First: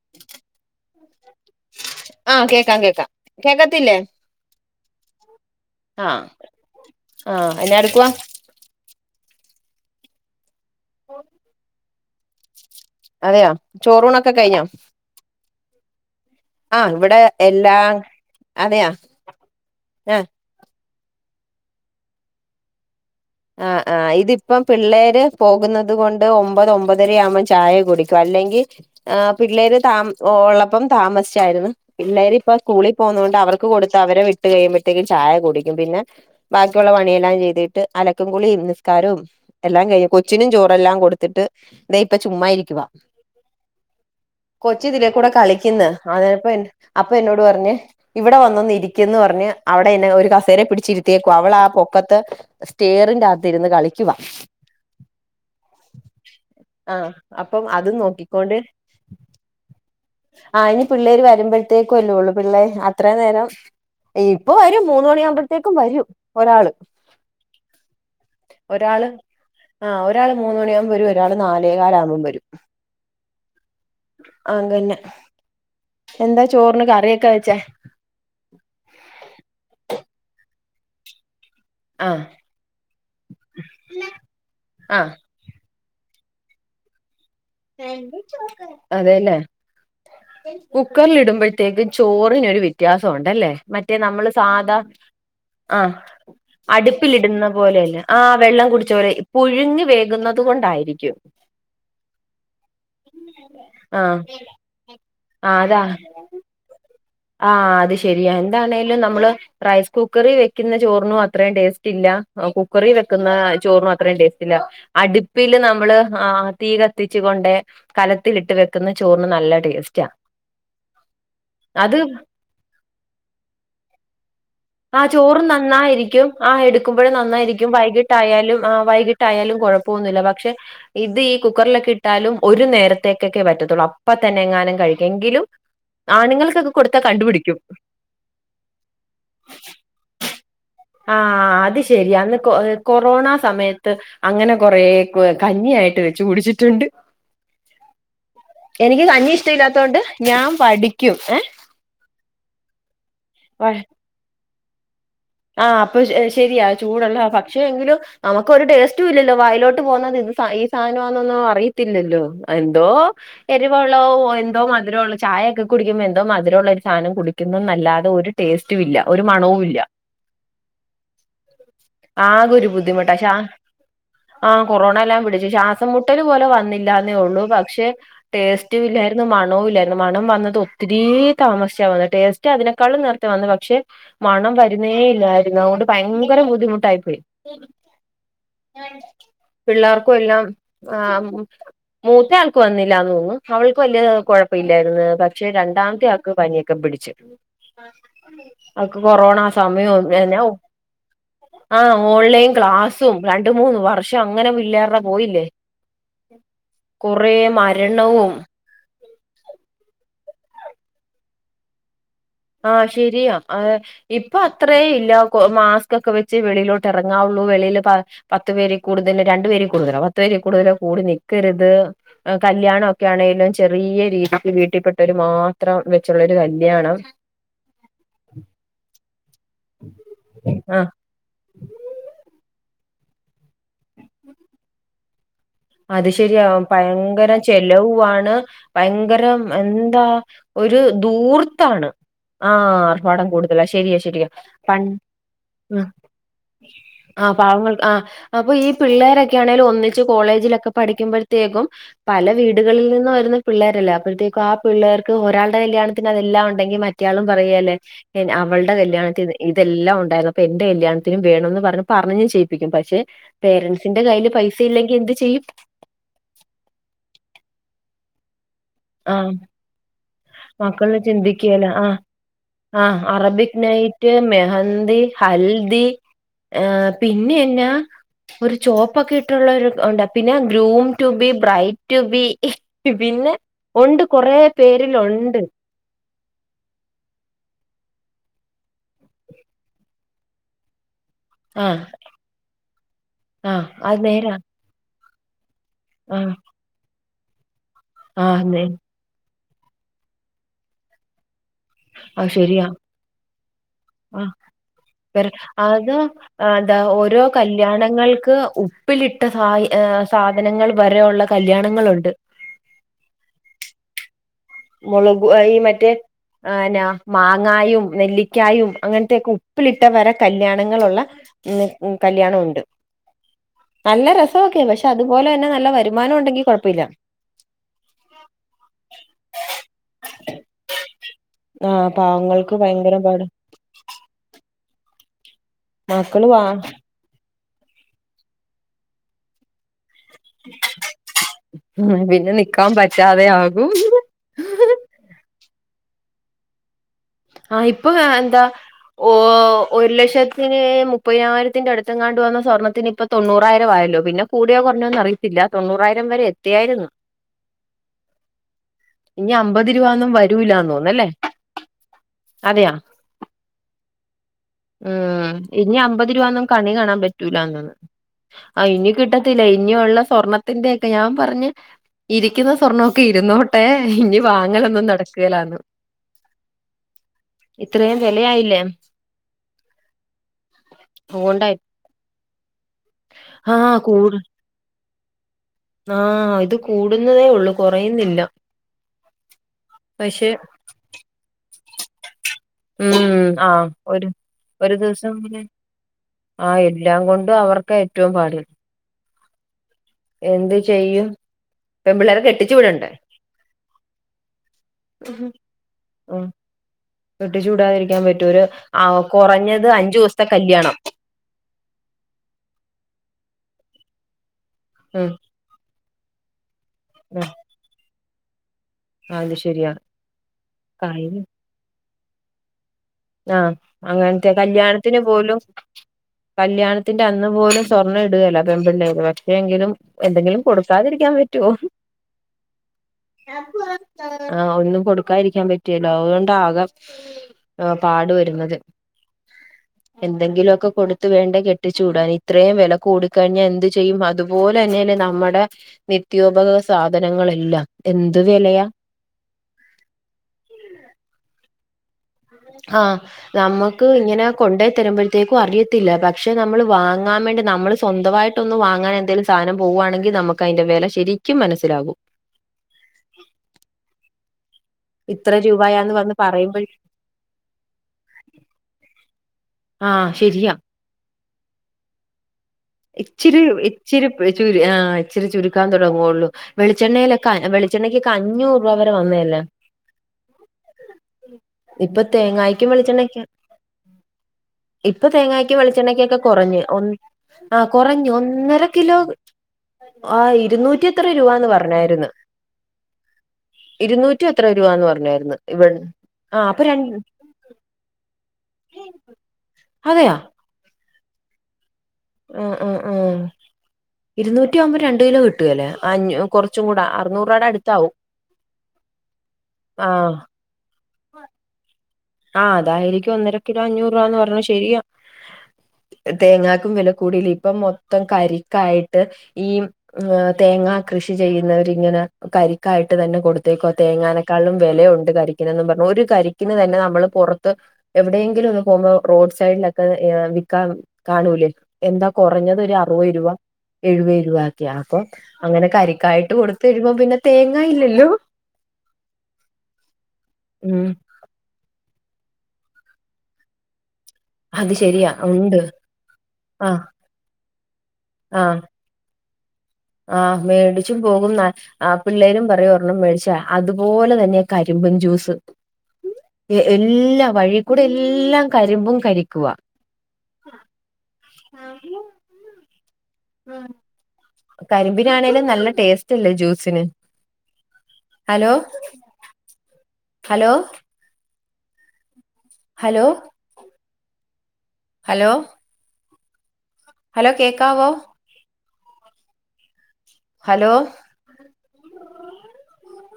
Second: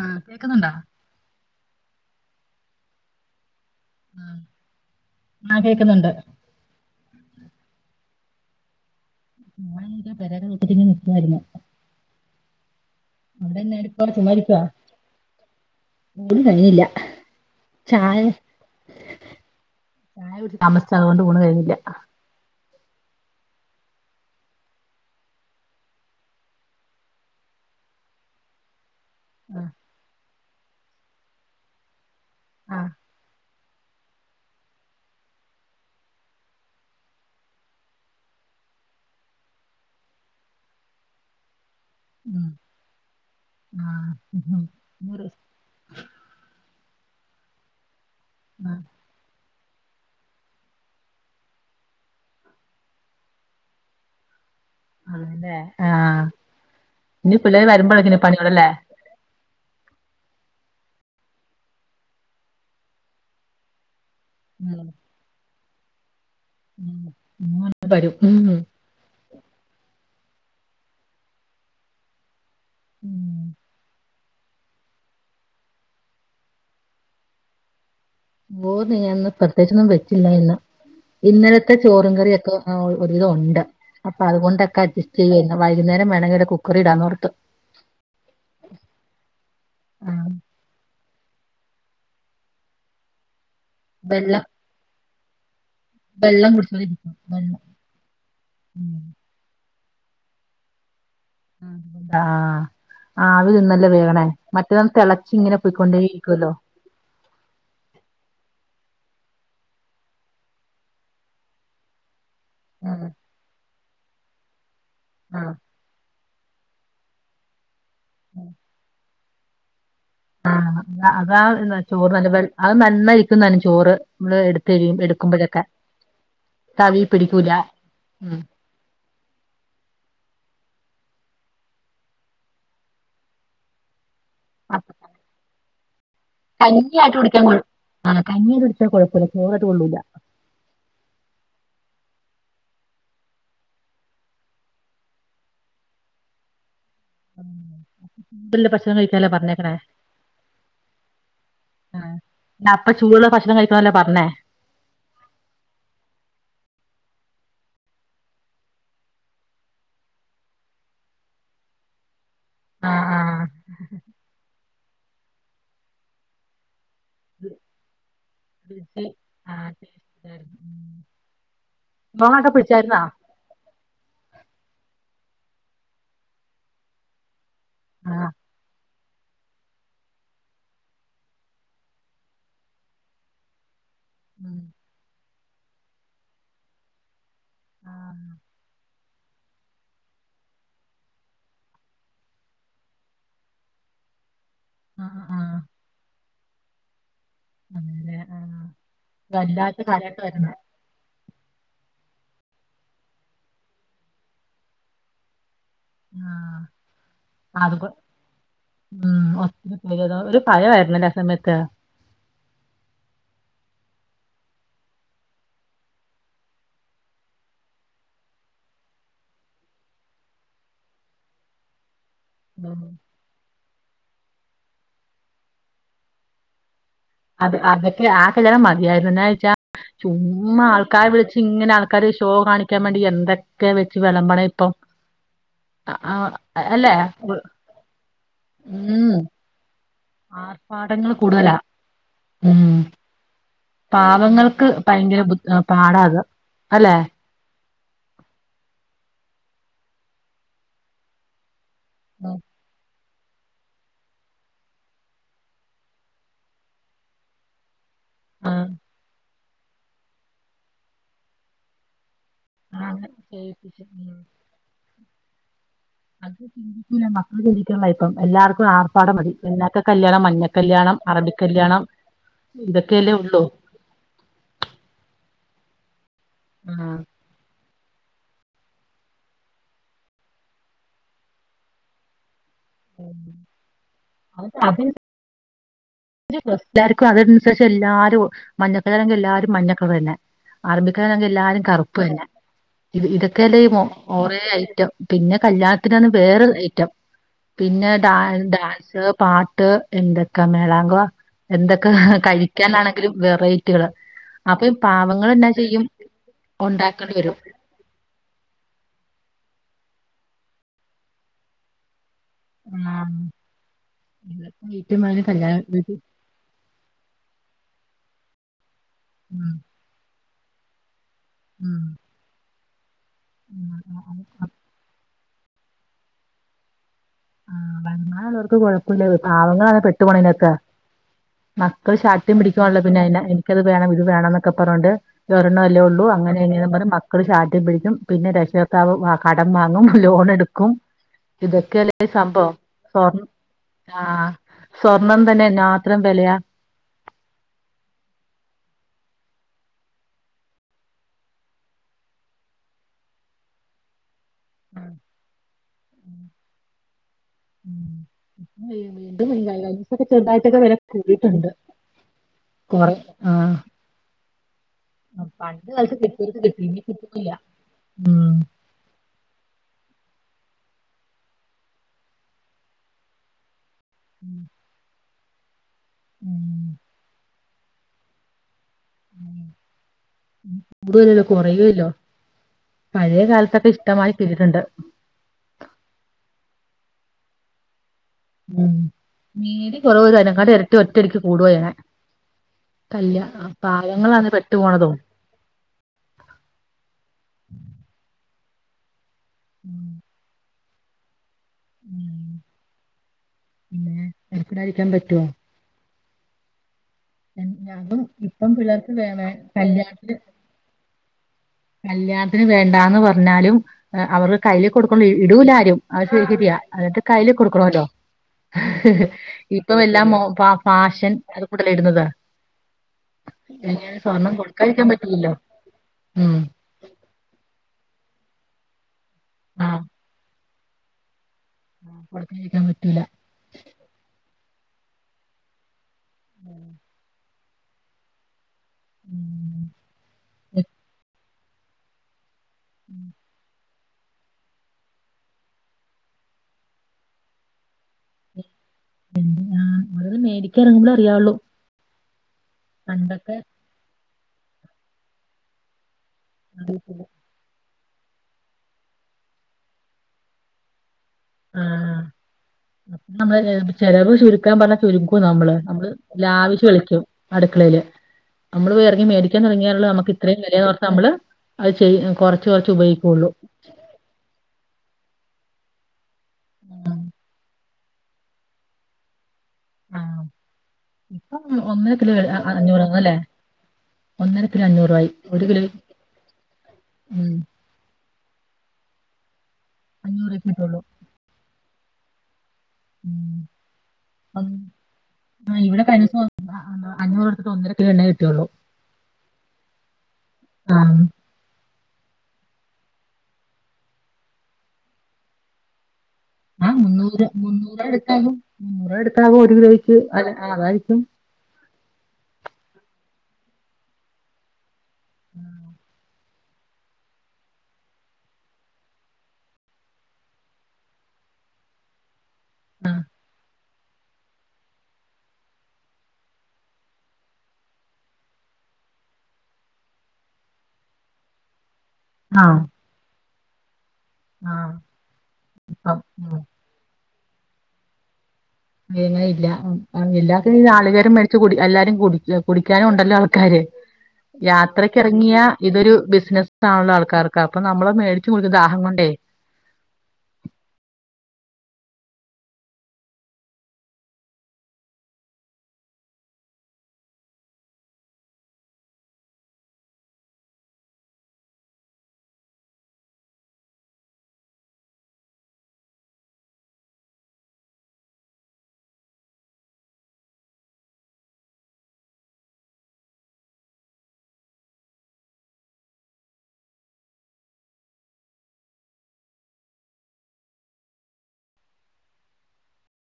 ആഹ് കേക്കുന്നുണ്ടോ? ആഹ് കേക്കാം കേക്കാം കേക്കത്തില്ലേ? ആഹ് ആഹ് കേക്കുന്നുണ്ട് ആഹ്. ആഹ് എന്നാ എടുക്കുവാ? ഞാൻ ഇത് പെരേടെ ചുവട്ടിൽ തന്നെ നിക്കുവായിരുന്നു. അതെയോ അവിടെ എന്നാ എടുക്കുവാ ചോറൂണൊക്കെ ചുമ്മാരിക്കുവാ കഴിഞ്ഞോ? ഊണ് കഴിഞ്ഞില്ല. ആഹ് ഇവിടെ എല്ലാം ചായ അതെയാ ആഹ് ചായ കുടിച്ചു താമസിച്ചാ. അതുകൊണ്ട് ഊണ് കഴിഞ്ഞില്ല. ആഹ് ആഹ് ഇതിപ്പം പിള്ളേര് പോകുന്നത് കൊണ്ട് ഒമ്പത് ഒമ്പതരയാകുമ്പേ ചായ കുടി ക്കും അല്ലെങ്കി ആ ആഹ് പിള്ളേര് താ ഉള്ളപ്പം താമസിച്ചായിരുന്നു. പിള്ളേര് ഇപ്പം ആഹ് സ്കൂളിൽ പോകുന്നതുകൊണ്ട് അവർ ക്ക് കൊടുത്ത് അവരെ വിട്ട് കഴിയുമ്പോഴത്തേക്കും ചായ കുടിക്കും. പിന്നെ ബാക്കിയുള്ള പണിയെല്ലാം ചെയ്തിട്ട് അലക്കും കുളിയും നിസ്കാരോം എല്ലാം കഴിഞ്ഞ് കൊച്ചിനും ചോറെല്ലാം കൊടുത്തിട്ട് ദേ ഇപ്പം ഉം ചുമ്മാ ഇരിക്കുവാ. ആഹ് ഉം കൊച്ച് ഇതിലക്കൂടെ കളിക്കുന്ന്. അതെപ്പോ അപ്പൊ എന്നോട് പറഞ്ഞ് ഇവിടെ വന്നൊന്ന് ആഹ് ഇരിക്കന്ന് പറഞ്ഞ് അവിടെ അയ്ന് ഒരു കസേരെ പിടിച്ചിരുത്തിയേക്കാ. അവള് ആ പൊക്കത്ത് സ്റ്റിയറിൻ്റാത്ത് ഇരുന്ന് കളിക്കുവാ. ആണല്ലേ ആഹ്. ആ ഇനി അപ്പം പിള്ളേര് അത് വരുമ്പോളായിരിക്കല്ലേ നോക്കിക്കൊണ്ട് പണികളല്ലേ. ആ ഇനി പിള്ളേര് വരുമ്പോഴത്തേക്കു അല്ലേയുള്ളൂ പിള്ളേര് അത്രേം നേരം ഇപ്പൊ വരും ഉം മൂന്നു മണിയാവുമ്പഴത്തേക്കും വരും ഒരാള്. മൂന്നുമണി ആവുമ്പേ വരും. ഉം ഒരാള് ആ ഒരാള് മൂന്നുമണിയാകുമ്പ വരും ഒരാള് നാലേകാൽ ആകുമ്പോഴ് വരും. ഉം അങ്ങന്നെ എന്താ ചോറിന് കറിയൊക്കെ വെച്ചേ? [unintelligible] പ്രത്യേകിച്ചൊന്നും വെച്ചില്ല ഇന്ന്. ഇന്നലത്തെ ആ ചോറും കറിയൊക്കെ ഒരുവിധം ഉണ്ട്. അപ്പൊ അതുകൊണ്ടൊക്കെ ആ അഡ്ജസ്റ്റ് ചെയ്യാനി വൈകുന്നേരം വേണങ്ങി ര് കുക്കറിടാന്നോർത്ത് അതെല്ലേ ആഹ് കുക്കറിലിടുമ്പോഴത്തേക്കും ചോറിനൊരു വ്യത്യാസംണ്ടല്ലേ മറ്റേ നമ്മള് വെള്ളം സാധാ ആഹ് വെള്ളം കുടിച്ചോണ്ടിരിക്കും അടുപ്പിലിടുന്ന വെള്ളം പോലെയല്ല ആ വെള്ളം കുടിച്ച ഉം പോലെ പുഴുങ്ങി വേകുന്നത് കൊണ്ടായിരിക്കും ആഹ് ആവി വന്നല്ല ആ വേഗണേ മറ്റന്നാ തിളച്ചി ആ ഇങ്ങനെ അതാ പോയിക്കൊണ്ടയ് ത്തുവല്ലോ ആ അത് ശരിയാ എന്താണേലും നമ്മള് റൈസ് കുക്കറി വെക്കുന്ന ചോറിനും അത്രയും ടെയ്സ്റ്റില്ല കുക്കറി ആഹ് വെക്കുന്ന ചോറിനും അത്രയും ടേസ്റ്റ്ല്ല ആഹ് അടുപ്പില് നമ്മള് ആഹ് തീ കത്തിച്ചുകൊണ്ട് കലത്തിലിട്ട് വെക്കുന്ന ചോറിന് നല്ല ടേസ്റ്റാ ആഹ് ആഹ് അതാ അത് ചോറ് നല്ല അത് നന്നയിരിക്കു ചോറ് നമ്മള് എടു ആഹ് ചോറും നന്നായിരിക്കും ആഹ് തവി എടുക്കുമ്പോഴും പിടിക്കൂല നന്നായിരിക്കും ഉം വൈകിട്ടായാലും ആഹ് വൈകിട്ടായാലും കുഴപ്പൊന്നില്ല പക്ഷെ ഇത് ഈ കുക്കറിലൊക്കെ ഇട്ടാലും ഒരു നേരത്തേക്കൊക്കെ പറ്റത്തുള്ളൂ അപ്പൊ അപ്പ തന്നെ എങ്ങാനും അപ്പൊ കഴിക്കും എങ്കിലും ആണുങ്ങൾക്കൊക്കെ കൊടുത്ത കണ്ടുപിടിക്കും ആ കഞ്ഞി വെച്ചാല് കുഴപ്പല്ല ചോറച്ചാ കൊള്ളൂല ആഹ് അത് ശെരിയാ അന്ന് കൊറോണ സമയത്ത് അങ്ങനെ കൊറേ കഞ്ഞിയായിട്ടു വെച്ചു കുടിച്ചിട്ടുണ്ട് ചൂടുള്ള ഭക്ഷണം എനിക്ക് കഴിക്കാനല്ലേ കഞ്ഞി പറഞ്ഞേക്കണേ ഇഷ്ടല്ലാത്തോണ്ട് ഞാൻ പഠിക്കും ഏഹ് അപ്പ ചൂടുള്ള ഭക്ഷണം കഴിക്കണല്ലേ പറഞ്ഞേ ആ അപ്പൊ ശെരിയാ ചൂടുള്ള പക്ഷേ എങ്കിലും നമക്കൊരു ടേസ്റ്റും ഇല്ലല്ലോ വായിലോട്ട് പോകുന്നത് ഇന്ത് ഈ സാധനമാന്നൊന്നും അറിയത്തില്ലല്ലോ എന്തോ ആഹ് ആഹ് എരിവുള്ളോ എന്തോ മധുരള്ളോ ചായയൊക്കെ കുടിക്കുമ്പോ എന്തോ മധുരുള്ള ഒരു സാനം കുടിക്കുന്നന്നല്ലാതെ ഒരു ടേസ്റ്റുയില്ല ഒരു ആഹ് മണവുല്ല [inaudible] രോണൊക്കെ ആകൊരു പിടിച്ചായിരുന്നാ ബുദ്ധിമുട്ട ഷാ ആ കൊറോണ എല്ലാം പിടിച്ചു ശ്വാസം മുട്ടല് പോലെ വന്നില്ലാന്നേ ഉള്ളൂ പക്ഷെ ആഹ് ടേസ്റ്റുല്ല ന്ന് മണവുംല്ലായിരുന്നു മണം വന്നത് ഒത്തിരി താമസിച്ചാ വന്നേ ടേസ്റ്റ് അതിനെക്കാളും നേരത്തെ വന്നു പക്ഷെ മണം ഉം വരുന്നേയില്ലായിരുന്നു അതുകൊണ്ട് ഭയങ്കര ബുദ്ധിമുട്ടായിപ്പോയി ആഹ് പിള്ളാർക്കുവെല്ലാം ആഹ് മ്മ് മൂത്തയാൾക്കു വന്നില്ലാന്ന് തോന്ന്ന്നു അവൾക്കുവല്യ കൊഴ ആ പില്ലാരുന്ന് ആ പക്ഷെ രണ്ടാമ്ത്തെയാക്ക് പനിയക്കെ പിടിച്ച് അങ്ങനെ ആ അവക്ക് കൊറോണ വല്ലാത്ത കാലായിട്ട് സമയൊന്നെന്നെയാവും വരുന്നത് ആഹ് ഓൺലൈൻ ക്ലാസ്സും രണ്ടു മൂന്ന് വർഷം അങ്ങനെ പില്ലേർടെ പോയില്ലേ ആ കൊറേ മരണ്ണവും മ്മ് ഒ [unintelligible] ഒരു ഭയമായിരുന്നല്ലേ ആ സമയത്ത് ആഹ് ശെരിയാ അഹ് ഇപ്പൊ അത്തറേയ്ല്ല കൊ മാസ്കൊക്കെ വെച്ച് വെളിയിലോട്ട് എറങ്ങാവുള്ളൂ വെളില് പാ പത്ത് പേരി കൂടുതല് രണ്ടു പേരി കൂടുതലോ പത്തു പേരി കൂടുതലോ കൂടി നിക്കരുത് ആഹ് ഉം. കല്യാണൊക്കെ ആണെലും ചെ ചെറിയെ രീതിക്ക് വീട്ടിപ്പെട്ടവര് മാത്രം വെച്ചൊള്ളൊരു കല്യാണം അത് അതൊക്കെ ആഹ് കല്യാണം മതിയായിര്ന്ന് എന്നാവെച്ചാ ചുമ്മാ ആഹ് ആൾക്കാരെ വിളിച്ച് ഇങ്ങനെ ആൾക്കാര് ഷോ കാണിക്കാൻ വേണ്ടി എന്തക്കെ വെച്ച് വെളമ്പണെ ഇപ്പം ആ, അത് ആ, ശരിയാ അല്ലേ പയങ്കര ചെലവ്വാണ് ഉം പയങ്കരം എന്താ ഒരു ആർഭാടങ്ങൾ കൂടുതലാ ദൂർത്താണ് ഉം ആഹ് ആർഭാടം കൂടു ശരിയ ശരിയാ പാവങ്ങൾക്ക് പൺ ഭയങ്കര ബു- ഉം പാടാ അത് അല്ലേ ആഹ് പാവങ്ങൾ ആഹ് അപ്പൊ ഈ പിള്ളേരെക്കെ ആണെലും ഒന്നിച്ച് കോളേജിലെക്കെ പഠിക്കുമ്പഴ് തേക്കും പല ആ വീടുകളിൽ നിന്ന് വരുന്ന പിള്ളേരല്ലേ അപ്പോഴത്തേക്കും ആഹ് പിള്ളേർക്ക് ഒരാൾടെ കല്യാണത്തിന് അതെല്ലാം ഉണ്ടെങ്കിൽ മറ്റയാളും പറ യേല്ലേ എൻ ആ, അവൾടെ കല്യാണത്തിന് ഇത് ഇതെല്ലാം ഒണ്ടായിരുന്നപ്പോ എന്റെ കല്യാണത്തിനും വേണന്ന് പറഞ്ഞപ്പ പറഞ്ഞ് ചെയ് പ്പിക്കും പഷെ അങ്ങനെ ചെയ്യിപ്പിച്ച് പേരൻസിന്റെ ഉം. കയ്യില് പൈസ ഇല്ലെങ്കിൽ എന്ത് ചെയ്യും അത് ചിന്തിക്കൂല മക്കള് ചിന്തിക്കണം ഇപ്പം എല്ലാർക്കും ആർ പാട ആ മതി എന്നാക്ക കല്യാണം മഞ്ഞ കല്യാണം അറബിക്കല്യാണം ആഹ് ഇതൊക്കെയല്ലേ ഉള്ളൂ അറബിക് നൈറ്റ് മെഹന്തി ഹൽദി ആ എഹ് പിൻ ഇനി എന്നാ ഒരു ചോപ്പൊക്കെ ഇട്ടൊള്ളൊരു ഒണ്ട് പിന്നെ ഗ്രൂംറ്റുബി ബ്രൈറ്റുബി പിന്നെ ഒണ്ട് കൊറേ പേരിലൊണ്ട് ഒരു ഡ്രസ്സ് ല്ലാർക്കു അതനുസേഷം എല്ലാരും ഒ മഞ്ഞക്കലരങ്കിൽ എല്ലാരും മഞ്ഞക്കളർ ന്നെ അറബിക്കാനകൽ ല്ലാരും ആഹ് കറുപ്പന്നെ ഇത് ഇതൊക്കെല്ലേ ആഹ് കൊ അത് നേരാ കൊറെ ഐറ്റം പിന്നെ കല്യണ ത്തിനാണ് ആഹ് വേറെ ഒരു ഐറ്റം. പിന്നെ ഡാ ആഹ് നേ ഡാൻസ് പാട്ട് എന്തൊക്കെ മേളാങ്കവാ എന്തൊക്കെ അത് ശരിയാ കഴിക്കാനാണെങ്കിലും വെറൈറ്റികളാ ആഹ് പെര അതൊ ന്താ ഉണ്ടാക്കേണ്ടി ഓരോ വരും കല്ല് ല്യാണങ്ങൾക്ക് ഉപ്പിലിട്ട സായി സാധനങ്ങൾ വരെയുള്ള കല്യാണങ്ങളുണ്ട് ആഹ് ഇത് മൊളബ്ബ്വായി മറ്റെ അയന്ന മാങ്ങായും നെല്ലിക്കായും അങ്ങനത്തെക്കെ ഉം ഉപ്പിലിട്ട വരെ കല്യാണങ്ങളൊള്ള മ്മ് ഉം മ് കല്യാണൊണ്ട് നല്ല ഉം രസവൊക്കെയാ പഷെ അതുപോലെ തന്നെ നല്ല വരുമാനം ഒണ്ടെങ്കി കൊഴപ്പില്ല ആഹ് വരുമാനം ഒള്ളർക്ക് കൊഴപ്പില്ല പാവങ്ങളായ പെട്ട് ട്ടുപോണേനൊക്കെ ആഹ് മക്കൾ ശാട്യം പാവങ്ങൾക്ക് പിടിക്കുവാണല്ലോ ഭയങ്കര പിന്നെ ആയിനെ പാട് എനി നിക്കത് വേണം ഇത് വേണം എന്നൊക്ക പറഞ്ഞോണ്ട് ഇതൊരെണ്ണവല്ലേ ഒള്ളൂ മക്കള് അങ്ങനെ വാ ഇങ്ങനെ പറഞ്ഞ് മക് ക്കൾ ഷാട്യം പിടിക്കും പിന്നെ രഷകർത്താവ് വാ കടം വാങ്ങും ലോൺ എടുക്കും ഇതൊക്കെല്ലേ ഉം പിന്നെ ഇസംഭവം നിക്കാൻ സ്വർ പറ്റാതെ ആകും ആഹ് സ്വർണ്ണം തന്നെ എന്നാത്തരം വെലയാ ആഹ് ഇപ്പൊ എഹ് എന്താ ഓ ഒരു ലക്ഷത്തിന് മുപ്പതിനായിരത്തിന്റെ അടുത്തങ്ങാണ്ട് വന്ന സ്വർണത്തിന് ഇപ്പം തൊണ്ണൂറായിരം ആയല്ലൊ പിന്നെ കൂടിയോ കുറഞ്ഞോന്ന് അറിയിത്തില്ല തൊണ്ണൂറായിരം വരെ എത്തിയാരുന്ന് ഉം. വീണ്ടും ഇനി അമ്പത് ഒക്കെ രൂപാന്നും ചെറുതായിട്ടൊക്കെ വരൂലാന്ന് തോന്ന്ന്നല്ലേ കൊറ ആഹ ഉം ഇനി കാലത്ത് അമ്പത് കിട്ടിയവർക്ക് രൂപന്നും കിട്ടി കണ്ണ് ഇനി കാണാൻ കിട്ടുന്നില്ല പറ്റൂലന്നന്ന്.. ഉം ആ ഇനി കിട്ടത്തില്ല ഇനള്ള സ്വർണത്തിന്റെൊക്കെ ഞാൻ പറഞ്ഞ് ഇരിക്കുന്ന സ്വർണമൊക്കെ ഇരുന്നോട്ട ട്ടേ ഇനി വാങ്ങലൊന്നും നടക്കേലാന്ന് ഉം ഇത്രയും വെലയായില്ലേ? ഉം കൂടല്ലല്ലോ അതുകൊണ്ടായി കുറയല്ലോ പഴയ കാലത്തൊക്കെ ആഹ് ഇഷ്ടമായി കൂടു തട്ടുണ്ട് ആഹ് ഇത് കൂടുന്നതേ ഒള്ളൂ കൊറയുന്നില്ല ഉം മീരി കുറവ് ള്ളതിനെക്കാണ്ട് ഇരട്ടി ഒറ്റ ഇടക്കി കൂടുയന ഉം ആഹ ഒരു ഒരു ദിവസംനെ ആ എല്ലാം കൊണ്ട് അവർക്ക് ഏറ്റവും പാടില്ല ഉം എന്ത് ചെയ്യും? പെൺമ്പിള്ളേരെ കെട്ടിച്ചു വിടണ്ടേ പിന്നെ എടുക്കിടാതിരിക്കാൻ പറ്റുമോ ഉ കെട്ടി ച്ച് എൻ- വിടാതിരിക്കാൻ അതും പറ്റൂല ഇപ്പം ആ പിള്ളേർക്ക് വേ- വേ- കൊറഞ്ഞത് അഞ്ചു കല്യാണത്തിന് ദിവസത്തെ കല്യാണം. കല്യാണത്തിന് വേണ്ടാന്ന് പറഞ്ഞാലും അവർക്ക് കയ്യിൽ കൊടുക്കണം ഉം ഇടൂലാരും അവ ശിക്കയാ അതത് ഉം കയ്ൽ കൊടുക്കണല്ലോ അത് ശരിയാ ഇപ്പം എല്ലാം ഫാഷൻ കാര്യം കൂടല ഇടുന്നതാ ആഹ അങ്ങനത്തെ കൊടുക്കാതിരിക്കാൻ കല്യാണത്തിന് പറ്റില്ലല്ലോ പോലും ഉം കല്യാണത്തിന്റെ അന്ന പോലും സ്വർണ്ണം ഇടുകല്ല പെൺപിള്ളേര്പക്ഷെ ആ എങ്കിലും എന്തെങ്കിലും കൊടുക്ക സാകരിക്കാൻ പറ്റോ [unintelligible] കക്കാൻ പറ്റില്ല ആഹ് ഒന്നും കൊടുക്കായിരിക്കാൻ പറ്റേല അതുകൊണ്ടാകെ ഏ പാടു വരുന്നത് ഉം എന്തെങ്കിലോക്കെ കൊടുത്ത് വേണ്ടെ കെ ട്ടിചൂടാൻ ഇത്രേം വെല കൂടി കഴിഞ്ഞാ എന്ത് ചെയ്യും അതുപോലെ ന്നെല്ലെ നമ്മുടെ നിത്യോപക സാധനങ്ങളല്ലാംഎന്ത് വെലയാ മേടിക്കാ എറങ്ങുമ്പളേ അറിയാവുള്ളൂ ആഹ് പണ്ടൊക്കെ നമ്മക്ക് ഇങ്ങനെ കൊണ്ടേയി തരുമ്പോഴത്തേക്കും അറിയ ത്തില്ല പക്ഷെ നമ്മൾ അറിയത്തില്ല വാങ്ങാൻ വേണ്ടി നമ്മള് സ് സ്വന്തവായിട്ടൊന്ന് വാങ്ങാൻ എന്തേലും സാനം പോവാണെങ്കി നമുക്കയിന്റെ വെല ശരിക്കും മനസ്സിലാവും. ആഹ് നമ്മള് ചെലവ് ചുരുക്കാൻ പറഞ്ഞാ ചുരുക്കോ ഇത്ര നമ്മള് നമ്മള് രൂപയാന്ന് പറഞ്ഞ് ലാവിഷ് പറയുമ്പോഴ് കളിക്കും. അടുക്കളേല് നമ്മള് എറങ്ങി മേടിക്കാൻ തുടങ്ങിയാലൊള്ളൂ ആ നമുക്ക് ഇത്രേം ശരിയാ വെല നമ്മള് അത് ചെയ്യ കൊറ ഇച്ചിരി ഇച്ചിരി പ് ചു ആ ഇച്ചിരി ചുരുക്കാൻ തൊടങ്ങൊള്ളൂ വെളിച്ചെണ്ണേലൊക്കെ അനവളി ച്ചെണ്ണയ്ക്കൊക്കെ അഞ്ഞൂറ് രൂപ വരെ വന്നയല്ലേ ആഹ് ഇപ്പൊ ഒന്നര ഇപ്പൊ കിലോ അ അ തേങ്ങായ്ക്കും അഞ്ഞൂറേന്നു അല്ലേ വെളിച്ചെണ്ണയ്ക്കും ഒന്നരക്കിലോ ഇപ്പൊ അഞ്ഞൂറായി ഒരു തേങ്ങായ്ക്കും കിലോയ് ഉം ആഹ് കൊറഞ്ഞു ഒന്നര കിലോ ആ അഞ്ഞൂറേ കിട്ടുള്ളൂ ഇരുന്നൂറ്റി എത്ര രൂപാന്ന് പറഞ്ഞായിരുന്നു. ഇരുന്നൂറ്റി എത്ര ഉം രൂപാന്ന് പറഞ്ഞായിരുന്നു [inaudible] അ ഇവ ഇവടെ ആ കയിഞ്ഞൂസം അപ്പൊ ര അഞ്ഞൂറ് കൊടുത്ത്ട്ട് ഒന്നരക്കിലോ എണ്ണേ കിട്ടിയൊള്ളൂ [inaudible] അതെയാ ആഹ് ആ ആ ആ ഇരുന്നൂറ്റിവുമ്പോ രണ്ട് കിലോ കിട്ടൂല്ലേ അഞ്ഞൂ കുറച്ചും ആ കൂടെ മുന്നൂറ് അറുന്നൂറ് രൂപയുടെ മുന്നൂറ് അടുത്താവും. അടുത്താകും മുന്നൂറ് ഏടുത്താകും ഒരു ആ കിലോയ്ക്ക് അ അ അതായിരിക്കും ആഹ് തായിരിക്കും ഒന്നര കിലോ അഞ്ഞൂറ് രൂപാന്ന് പറഞ്ഞത് ശെരിയാ തേങ്ങാക്കും വെല കൂടിലേ ഇപ്പം മൊത്തം കരിക്കായിട്ട് ഈ ഉം തേങ്ങാ കൃഷി ചെയ്യുന്നവരിങ്ങനെ ആ കരിക്കായിട്ട് തന്നെ കൊടുത്തേക്കോ തേങ്ങാനേക്കാളിലും വെലയുണ്ട് കരിക്കിനന്ന് പറഞ്ഞു ഒരു കരിക്കിന് തന്നെ ന നമ്മള് പൊറത്ത് എവിടേങ്കിലൊന്ന് പോവുമ്പോ റോഡ് സൈഡിലൊക്കെ ഏഹ് വിക്കാൻ കാണൂലേ എന്താ ആ കൊറഞ്ഞത് ഒരു അറുപത് രൂപ എഴുപത് ആ രൂപൊക്കെയാ അപ്പൊ അങ്ങനെ അപ്പം കരിക്കായിട്ട് ഉം കൊടു തരുമ്പ പിന്നെ തേങ്ങായില്ലല്ലോ. തേങ്ങായില്ല ഉം എല്ലാത്തിനും ഉം നാളികേരം മെ ചു കുടി എല്ലാരും കുടിച്ചോ കുടിക്കാനുണ്ടല്ലോ ആൾക്കാര് അത് ശരിയാ യാത്രക്കെറങ്ങിയാ ഉണ്ട് ഇതൊരു ആഹ് ബിസിനസ്സാണ് ആൾക്കാർക്ക് അപ്പൊ നമ്മളത് മേടിച്ച് ആഹ് കുടിച്ച് ദാഹം കൊണ്ടേ ആഹ് മേടിച്ചു പോകും ന്ന ആ പിള്ളേരും പറയും ഒരണ്ണം മേടിച്ചാ അതുപോലെ തന്നെയാ കരിമ്പും ജ്യൂസ് എ എല്ലാ വഴി കൂടെല്ലാം കരിമ്പും കരിക്കുവാ അയിനു കരിമ്പിനാണേലും നല്ല ടേസ്റ്റ്ല്ലേ ജ്യൂസിന്. Hello hello hello hello hello കേക്കാവോ ഹലോ